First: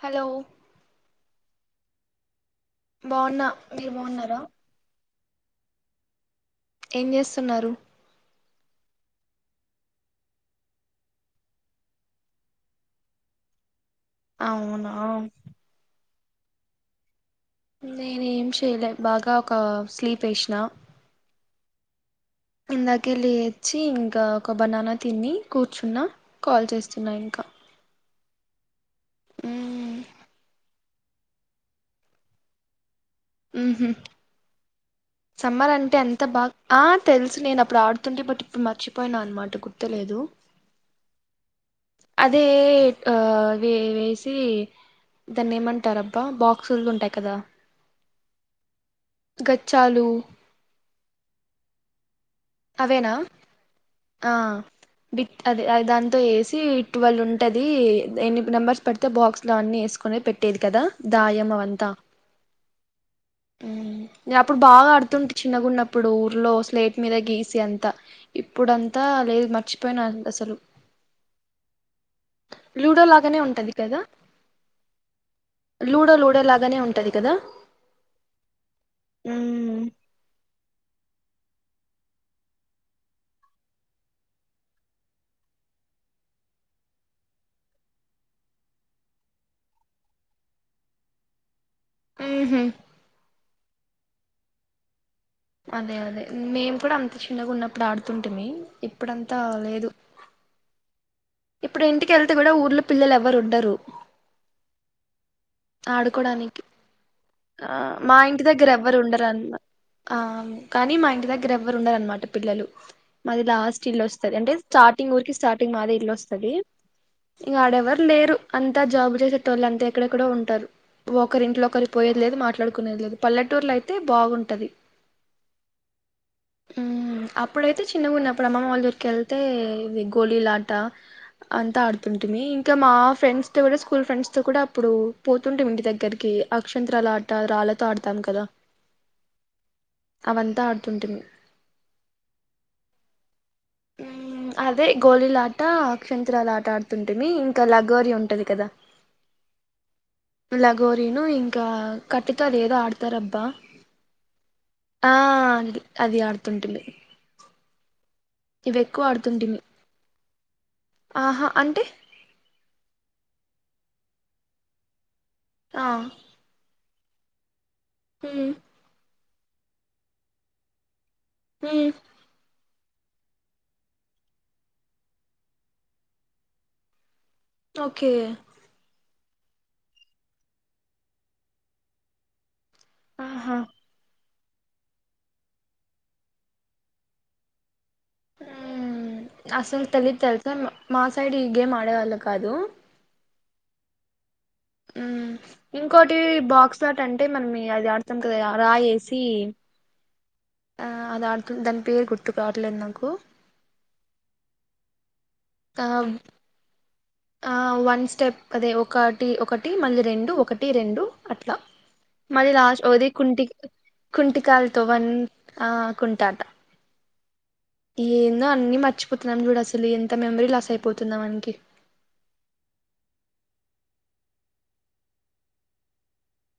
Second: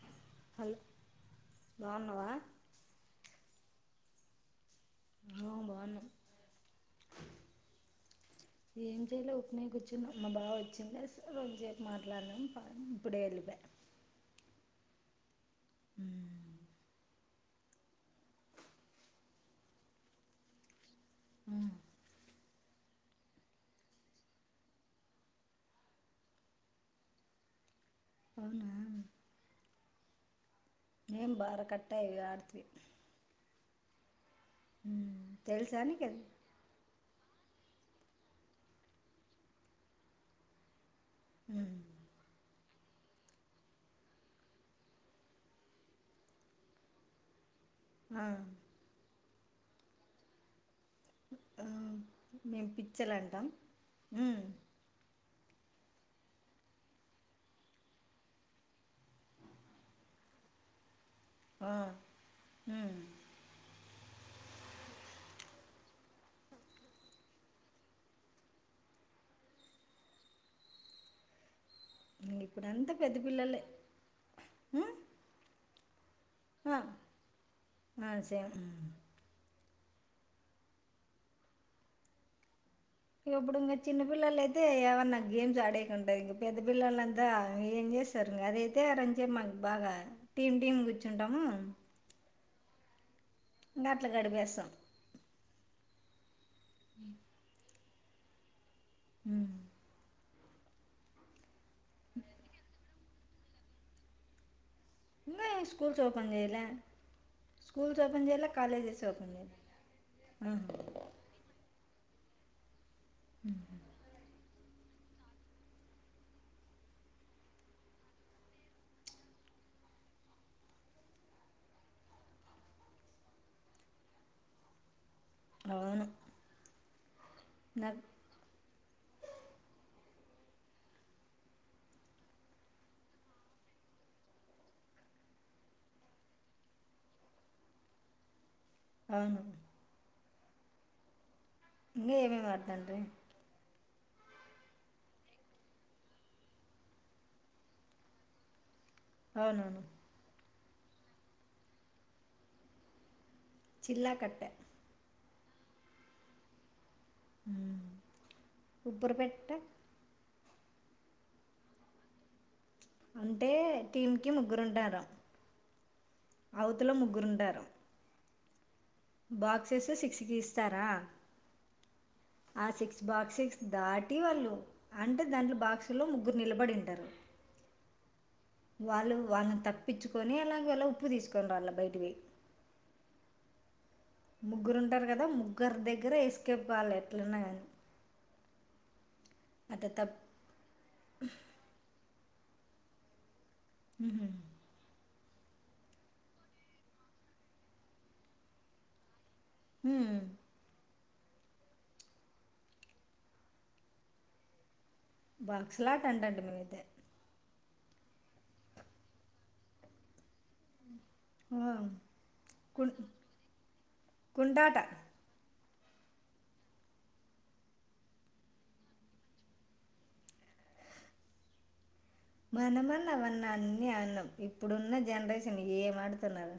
Hello hello బాగున్నావా బాగున్నా మీరు బాగున్నారా ఆ బాగున్నాం ఏం చేస్తున్నారు ఏం చేయలే ఊకినే కూర్చున్నాం మా బావా వచ్చిండా రొంసేపు మాట్లాడినాం ప ఇప్పుడే వెళ్ళిపా అవునా మ్మ్. నేన్ ఏం చెయలే బాగా ఒక స్లీప్ ఎసినా హు మ్ ఇందాకే లేచి ఇంకా ఒక బనానా తిని కూర్చున్న కాల్ చేస్తున్నా ఇంకా అవునా ఊ మేము భార కట్ట ఇగ అడితి ఉహు సమ్మర్ తెలుసా అంటే నీకది అంత బాగా ఆ తెలుసు నేను ఆప్పుడు ఆడుతుంటి బట్ ఇప్పుడు మర్చిపోయినా అనమాట గుర్తులేదు ఊ ఎట్ ఆ అవి వేసి దాన్ని ఏమంటారూ అబ్బా బాక్సులు ఉంటాయి కదా ఆ గచ్చాలు ఆ మేము పిచ్చల్ అవేనా అంటాం మ్ అదే అది దాంతో వేసి ట్యూవల్ ఉంటాది ఎన్ని నెంబర్స్ పడితే బాక్స్ లో అన్ని వేసుకొనీ పెట్ పేట్టేది కదా దాయము అంత మ్ ఉ నేను అప్పుడు బాగా అడుతుంటి చిన్నగున్నప్పుడు ఊర్లో స్లేట్ మీద గీసి అంత ఇప్పుడు అంతా లేదు మర్చిపోయినా అసలు ఇప్పుడు అంతా పెద్ద లూడోలాగానే పిల్లలే ఉంటది కదా మ్మ్? లూడో లూడో ఆ లాగానే ఉంటది కదా ఆ సేమ్ మ్మ్. ఉ ఇం ఇప్పుడు ఇంకా చిన్న పిల్లల అయితే యవన్నా గేమ్స్ ఆడేకి ఉంటది ఇంకా పెద్ద పిల్లలంతా ఏం చేస్తారు అదైతే అ రొంసేపు మాకు బాగా టీమ్ టీమ్ కూర్చుంటాము ఉహు ఇంగ అట్లా గడిపెస్తాం అదే అదే మేము కూడా అంత చిన్నగా ఉన్నప్పుడు ఆడుతుంటిమి ఇప్పుడంతా ఉమ్. లేదు ఇప్పుడు ఇంటికెళ్తే కూడా ఊర్లో పిల్లలు ఎవరుండరు ఇంగా స్కూల్స్ ఓపెన్ చేయలే ఆ స్కూల్స్ మా ఓపెన్ ఇంటి చేయలే దగ్గర ఎవ్వరు కాలేజెస్ ఓపెన్ ఉండరన్న, చేయలే ఆ ఆహా. కానీ మా ఇంటి దగ్గర ఎవ్వరు ఉండరన్మా. [unintelligible] ట పిల్లలు మాది లాస్ట్ ఇల్లు వస్తది. అంటే స్టార్టింగ్ ఊరికి స్టార్టింగ్ మాదే ఇల్లు వస్తది. ఇంగడెవ్వరు లేరు. అంతా జాబ్ చేసేటోల్లే అంత ఎక్కడేక్కడో ఉం. టారు ఒకరి ఇంట్లో ఒకరి పోయేది లేదు, మాట్లాడుకునేది లేదు, పల్లెటూర్లో అయితే బాగుంటది. అవును మ్ అప్పుడైతే నాకు చిన్నగున్నప్పుడు అమ్మమ్మ వాళ్ల ఊరికేళ్తే ఇది. గోలీలాట అంతా ఆడుతుంటిమీ. ఇంకా మా ఫ్రెండ్స్ తో కూడా, స్కూల్ ఫ్రెండ్స్ తో కూడా అప్పుడు. పోతుంటిమి ఇంటి దగ్గరికి అక్షంత్రాల ఆట రాళ్లతో ఆడతాం కదా! అవును అవంతా ఆడుతుంటిమి ఇంగే ఏమేమి ఆడతంటివి ఆవా అదే గోలిలాట, అక్షంత్రాల ఆట ఆడుతుంటీమి ఇంకా లగోరీ ఉంటది కదా! అవునవును లగోరీను, ఇంకా కట్టెతో అదేదో ఆడతారబ్బా. చిల్లాకట్ట ఆ అది అది ఆడుతుంటిమి హ ఇవెక్కువ ఆడుతుంటిమి ఆహా అంటే అంటే టీం కి ముగ్గురుంటారు ఆ లో ముగ్గురుండారు హు బాక్సెసు సిక్స్ గీస్తారా హు ఆ సిక్స్ బాక్స్క్స్ దాటి వాళ్ళు అంటే దాంట్లో బాక్సులో ముగ్గురు నిలబడింటారు. ఓకే వాళ్ళని తప్పించుకొని అలాగేలా ఉప్పు తీసుకొని రాళ్ల బయటికి పోయి. ఆహా ముగ్గురు ఉంటారు కదా! ముగ్గురు దగ్గర ఎస్కేప్ కావాల ఎట్లన్నా గానీ. మ్ మ్ మ్ అసలు తెలిదు తెలుసా? మా సైడ్ ఈ గేమ్ ఆడేవాళ్లు కాదు. ఉహు మ్మ్ ఇంకోటి బాక్స్ ఆట అంటే మనం [unintelligible] అది ఆడతాం కదా రాయేసి. మ్మ్ ఆ అది ఆడుతం దాని పేరు గుర్తుకు రావట్లేదు నాకు. బాక్స్ ఆ లాట అంటాంటిమి మేమైతే ఆ వన్ స్టెప్ అదే ఒకటి ఒకటి మళ్ళీ రెండు, ఒకటి. టి, రెండు అట్లా మరి లాస్ట్ కుం ఒకది కుంటి, కుంటాట కుంటికాల్తో వన్. ఆ కుంటాట ఏందో అన్ని మర్చిపోతున్నాం చూడు, అసలు ఎంత మెమరీ లాస్ అయిపోతుంద మనకి. మనమన్నా అవన్న అన్ని ఆణ్యం, ఇప్పుడున్న జనరేషన్ ఏం ఆడుతున్నారు.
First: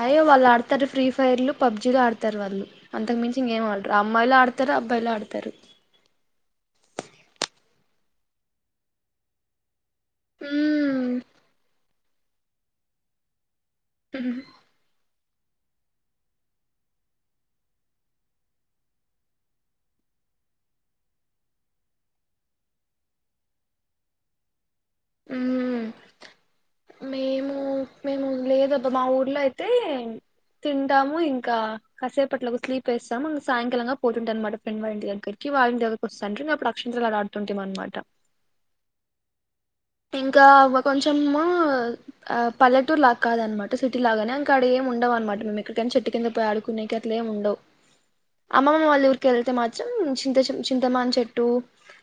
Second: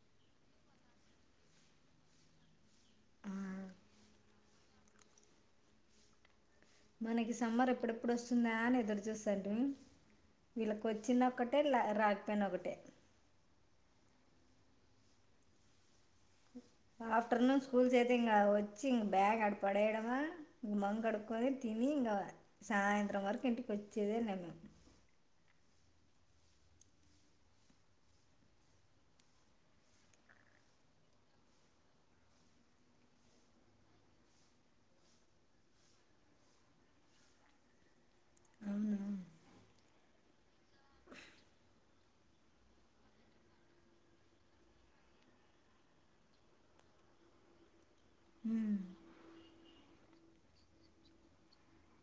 అయ్యో వాళ్ళు ఆడతారు ఫ్రీ ఫైర్లు, పబ్జీలు ఆడతారు. వాళ్ళు అంతకు మించి ఇంగేమ్ ఆడరు అమ్మాయిలు ఆడతారు. అబ్బాయిలు ఆడతారు మనకి సమ్మర్ ఎప్పుడెప్పుడు వస్తుందా అని ఎదురు చూసాంటిమి. వీళ్ళకి మ్మ్ వచ్చిన ఒకటే రాకపోన ఒకటే స ఆఫ్టర్ నూన్ స్కూల్ సే ఇంక వచ్చి ఇ బాగ్ అ పడేయడవా మంగ అడుకో ఇ ఇంక సాయంత్రం వరకు ఇంటికి వచ్చేదే నను మ్ మేము మేము లేదబ్బా మా ఊర్లో అయితే తింటాము ఇంకా కసేపట్లోలకు స్లీప్ వేస్తాము సాయంకాలంగా పోతుంటా అనమాట ఫ్రెండ్ వాళ్ళంటి దగ్గరికి ళ్ళని దగరికి వస్తాంట నే అప్పుడు అక్షంతరా అలాడుతుంటాం అనమాట అవునా ఇంకా కొంచెము పల్లటూరు లాగ కాదనమాట సిటీ లాగానే అంక అడ ఏ ఉండవు అనమాట మేము ఎక్కడికైనా చెట్టు కింద పోయి ఆడుకునేయిక అట్లే డవు అమ్మమ్మ వాళ్ళ ఊరికి వెళ్తే మాత్ర చింత చింతమాన్ చెట్టు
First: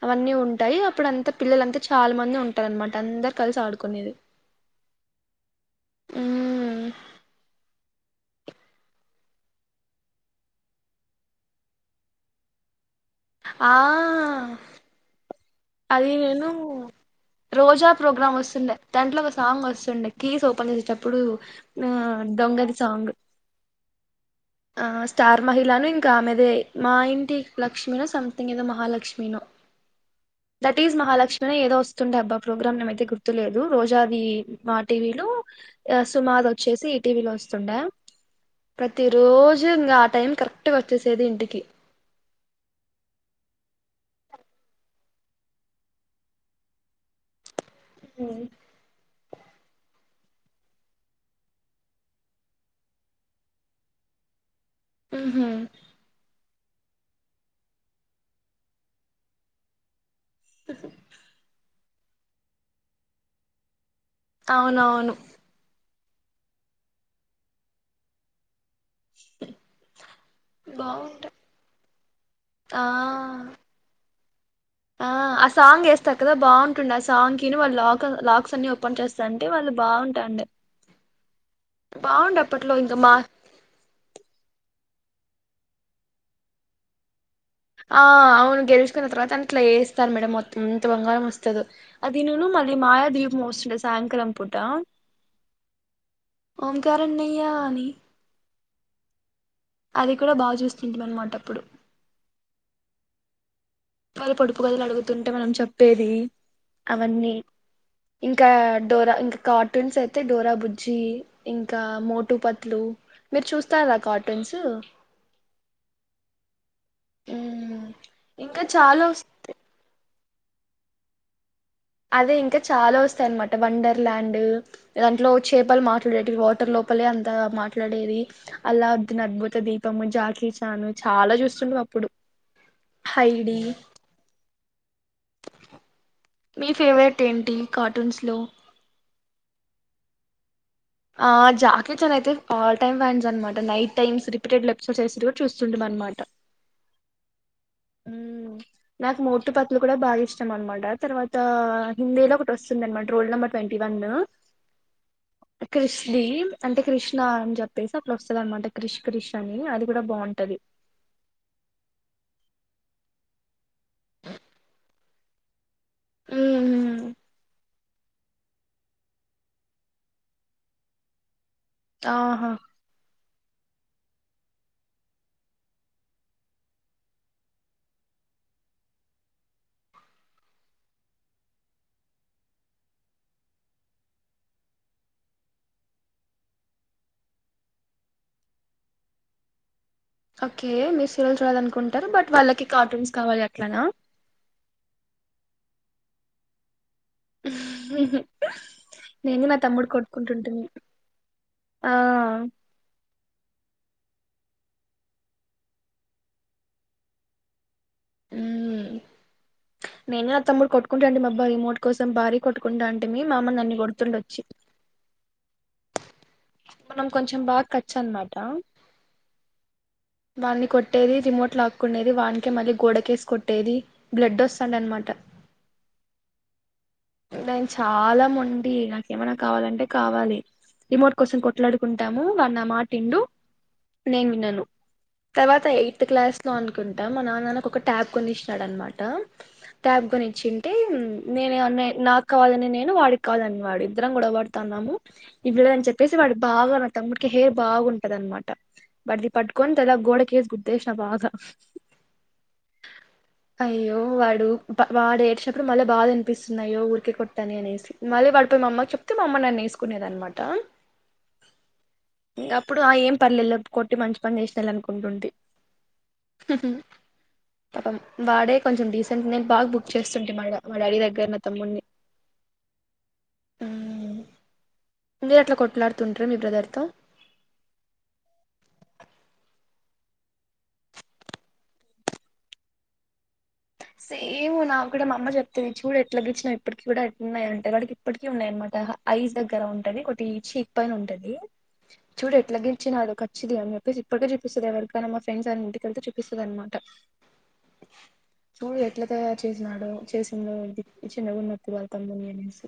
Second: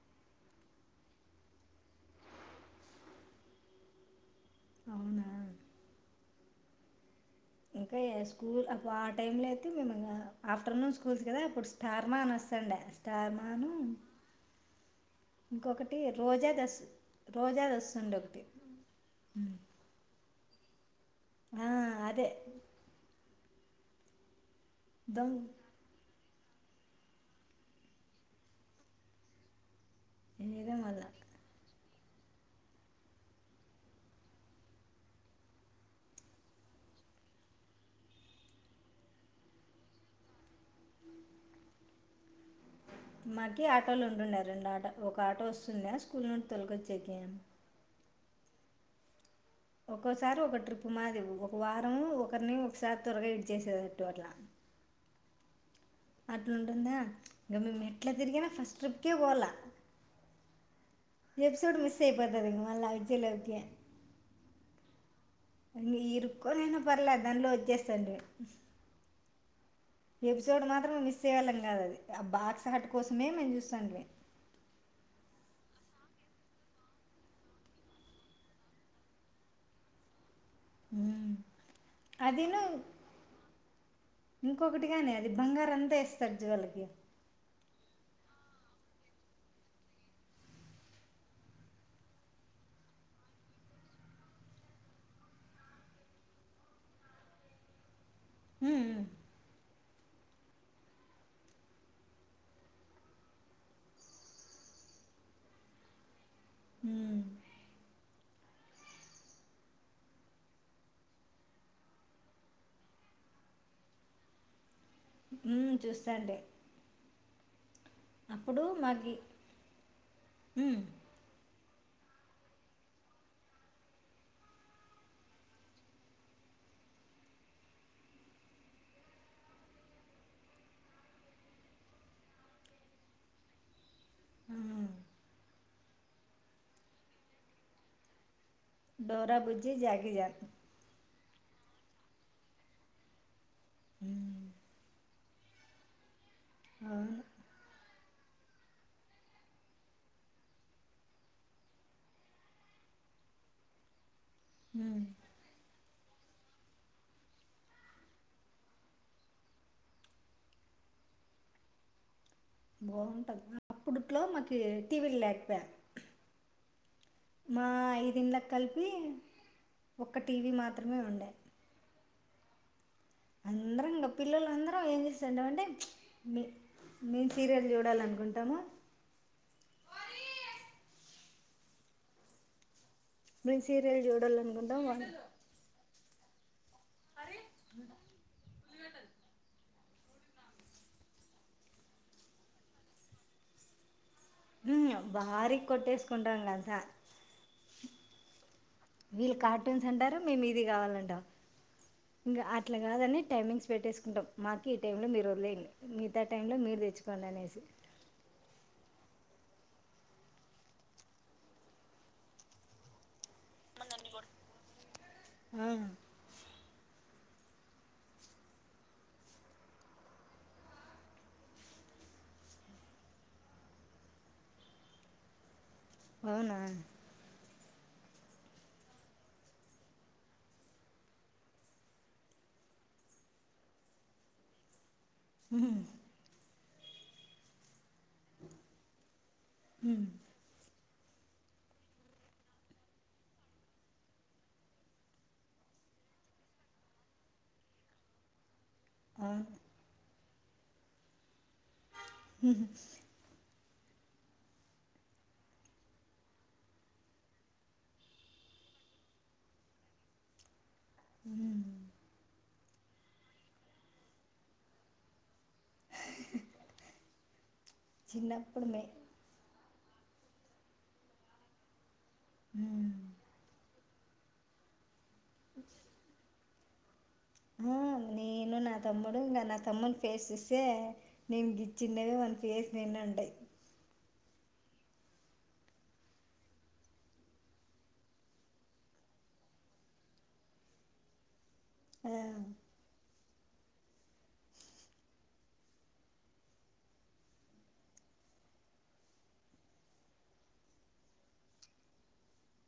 అవన్నీ ఉంటాయి అప్పుడు అంతా పిల్లలంతా చాలా మంది ఉంట అనమాట అందరు కలిసి ఆడుకునేది అవునా అ స్కూల్ ఆ టైమ్ లో అయితే మేము ఆఫ్టర్నూన్ స్కూల్స్ కదా అప్పుడు స్టార్మా అని వస్తుండె స్టార్ ఆ ఇంకొకటి అది నేను రోజా దస్ రోజా వస్తుండే ప్రోగ్రామ్ ఒకటి వస్తుండే దాంట్లో ఒక సాంగ్ వస్తుండే కేీస్ ఓపెన్ చేసేటప్పుడు ఆ దొంగతి సాంగ్ ఆ దొంగ స్టార్ మహిళను ఇంకా ఆమె ఇదే మా ఇంటి లక్ష్మినో సమ్ తింగ్ ఏదో మహాలక్ష్మినో ఏదో దట్ ఈస్ మళ్ళా మహాలక్ష్మిని ఏదో వస్తుండే అబ్బా ప్రోగ్రామ్ నేమైతే గుర్తులేదు రోజాది మా టీవీలో సుమా ది వచ్చేసి ఈటీవీలో వస్తుండే ప్రతి రోజు ఇంక ఆ టైం కరెక్ట్ క్ట్ వచ్చేసేది ఇంటికి న్నా రెండు ఆటో ఒక ఆటో వస్తున్నా స్కూల్ నుండి తొలకొచ్చ్ం హు ఒక్కోసారి ఒక ట్రిప్పు మాది ఒక వారంము ఒకరిని ఒకసారి త్వరగా ఇడి చేసేటట్టు అట్లా ఊహు అట్లాంటుందా ఇంక మేము ఎట్ల తిరిగిన ఫస్ట్ ట్రిప్కే పోాల ఎపిసోడ్ మిస్ అయిపోతది మళ విజల ఓకే అవునవును ఇరుక్కనైన పర్లేదు దానిట్లో వచ్చేస్తది ఎపిసోడ్ మాత్రంే మిస్ బాగుంటాయి అమ్మేవాళ్ళం కాదండి అది ఆ బాక్స్ హట్ కోసమే మేము ఆ చూస్తాంే ఆ ఆ సాంగ్ వేస్తాారు కదా బాగుంటుంది ఆ సాంగ్ కిని వాళ్ళు లాక్ లాక్స్ అన్ని ఓపెన్ చేస్తా అంటే వాళ్ళు బాగుంటాం డె అదిను ఇంకా మా ఇంకొ ఒకటిగానే అది బంగారు అంతా వేస్తడు చివర వాళ్ళకి ఆ అవును గెలుచుకున్న తర్వాత అని ఇట్లా వేస్తారు మేడం మొత్తంంత బంగారం వస్తదో అది ను అద మాయ దీప్్ వస్తుంట సాయంకాలం పూట ఓమ్ కారం నెయ్యా అది హు అది కూడ బాగ చూస్తుంటమనమాటప్పుడు వాల్ పొడుపు కదలు అడుగుతుంటే మనం చెప్పేది అవన్నీ ఇంకా డోరా ఇంకా కార్టూన్స్ అయితే డోరా బుజ్జి ఇంకా మోటుపట్లు మీరు చూస్తార కార్టూన్స్ ఉ చూస్తాండి ఉమ్ ఇంకా అప్పుడు చాలా వస్తుంది ఉమ్ అదే ఇంకా చాలా వస్తాయి అన్నమాట వండర్ ల్యాండ్ దాంట్లో చేపలు మాట్లాడేటవి వాటర్ లో పలే అంతాగ మాట్లాడేవి అల్లవుద్ధిన్ అద్భుత దీపము, జాకిచాను చాలా చూస్తుండవ అప్పుడు హైడి హ్మ్. మీ ఫేవరెట్ ఏంటి కార్టూన్స్ లో? డోరాబుజ్జి, జాకిచాన్ ఆ జాకేచాన్ అయితే ఆల్ టైమ్ ఫ్యాన్స్ అనమాట. నైట్ టైమ్స్ రిపీటెడ్ ఎపిసోడ్స్ చేస్తు చూస్తుండ మనమాట అవును ఉమ్ నాకు మోటు పతులు కూడా బాగా ఇష్టం అనమాట. తర్వాత హిందీలో ఒకటి వస్తుంది అనమాట రోల్ నెంబర్ ట్వీ ది వందు ఉహ కృష్ది అంటే కృష్ణ అని చెప్పేసి అప్పుడు వస్తుంది అనమాట క్రిష్ కృష్ అని అది కూడా బావుంటది. బావుంటది అప్పుడుట్లో మాకు టీవీలు లేకపోయె ఉహు ఆ ఐదు ఇండ్లకి కలిపి ఒక టీవీ మాత్రమే ఉండే ఆవును అందరం ఇంకా పిల్లలు అందరం ఏం చేస్తంట అంటే మీ మేము సీరియల్ చూడాలనుకుంటాము మేం సీరియల్ జూడలన్కుంటామ్ అరే ఓకే మీరు సీరియల్ చూడాలనుకుంటారు బట్ వాళ్ళకి కార్టూన్స్ కావాలి అట్లనా మ్ భారీ కొట్టేసుకుంటంగ సార్ హ్హ్హ్ వీళ్ళు కార్టూన్స్ అంటారు మేము ఇది కావాలంటామ్ ఆ ఇంకా అట్లా కాదని టైమింగ్స్ పెట్టేసుకో ఉంటాం మాకు ఈ టైంలో మీరు వదిలేయండి. మిగతా టైంలో మీరు తెచ్చుకోండి అనేసి ఉహు నేనే అ తముడు కొట్టుకుంటాంటిమి అబ్బా రిమోట్ కోసం భారీ కొట్టుకుంటాంటిమి. మా అమ్మ నన్ని కొడుతుండ వచ్చి ఆ మనం కొంచెం బాగా ఖచ్చ అన్నమాట వాణ్ని కొట్టేది రిమోట్ లాక్కునేది వానికే మళ్ళీ గోడకేసు కొట్టేది బ్లడ్ వస్తాంది అనమాట అవునా దై చాలా మొండి నాకేమైనా కావాలంటే కావాలి రిమోట్ కోసమ్ కొట్లాడుకుంటాము వాని నా మాట విండు నేను వినను. తర్వాత ఎయిత్ క్లాస్ లో అనుకుంటా మా నాన్న ఒక ఒక ట్యాబ్ కొనిచ్చినాడు అనమాట ట్యాబ్ కొనిచ్చింటే నేను అ నాకు కావాలని నేను వాడికి కాదని వాడు ఇద్దరం గొడవడుతున్నాము ఇ చెప్పేసి వాడు బాగా నా తమ్ముడికి హెయిర్ బాగుంటది అనమాట బట్ది అవును పట్టుకొని గోడ కేేస్ గుద్దేసిన బాగా హ అయ్యో వాడు వాడ ఏడ్చినప్పుడు మళ్ళీ బాధ అనిపిస్తున్నాయో ఊరికే కొట్టని అనేసి మళ్ళీ వా పోయి మా అమ్మ కి చెప్తే మామ్మ నన్ను వేసుకునేది అనమాట హ అప్పుడు ఆ ఏం పర్లెలో కొట్టి మంచి పని చేసిన అనుకుంటుంటి హ్ పాపం వాడే చిన్నప్పుడు మే కొంచం డీసెంట్ నేను బాగ చేస్తుంటే మా మా డాడీ దగ్గర మా తమ్ముని హ మీరు అట్లా కొట్లాడుతుంటారు మీ బ్రదర్ తో హ నేను నా తమ్ముడు ఇంకా నా తమ్ముని ఫేస్ ఇస్తే నేను గిచ్చినవి వాని ఫేస్ నేనే ఉండయి సేమ్ నాకు కూడా మా అమ్మ చెప్తేంది చూడు ఎట్లా గిచ్చినావు ఇప్పటికిీ కూడా ఎట్లున్నాయి అంటే వాడికి ఇప్పటికిీ ఉన్నాయి అనమాట ఐస్ దగ్గర ఉంటది ఒకటి ఈ చీక్ పైన ఉంటది ఆ చూడు ఎట్లా గిచ్చినవ్ మచ్చిది అని చెప్పేసి ఇప్పటికే చూపిస్తుంది ఎవరికైనా మా ఫ్రెండ్స్ అన్ని ఇంటికిళ్తే చూపిస్తుంది అన్నమాట చూడు ఎట్లా తయారు చేసినాడు చేసిందో చిన్నగా ఉన్నప్పుడు వల్ల తమ్ముడిని అనేసి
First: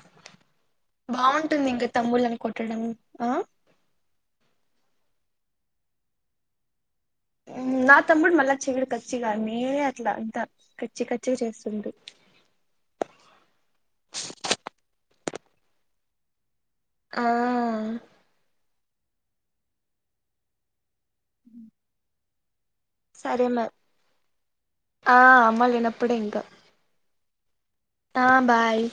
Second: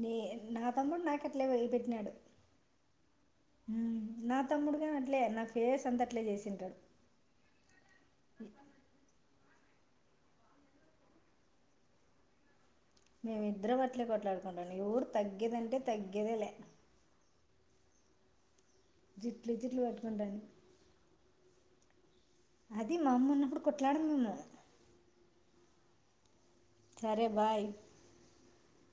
నే నా తమ్ముడు నాకు అట్లే బాగుంటుంది ఇంకా పెట్టినాడు తమ్ముళ్ళని కొట్టడం ఆ నా తమ్ముడు నాకు అట్లే నా ఫేస్ అంత అట్లే చేసింటాడు నా తమ్ముడు మళ్ చెవిడి కచ్చి గారిని నినే అట్లా ఇంత కచ్చి కచ్చి చేస్తుంటి మేమిద్దరం అట్లే కొట్లాడుకుంటాం ఎవర్ తగ్గేదంటే తగ్గేదే లే ఆ జూట్లు జుట్లు పట్టుకుంటాను హ అది మా అమ్మ ఉన్నప్పుడు కొట్లాడం మేము ఆ అమ్మ లేనప్పుడే ఇంకా సరే బాయ్ ఆ బాయ్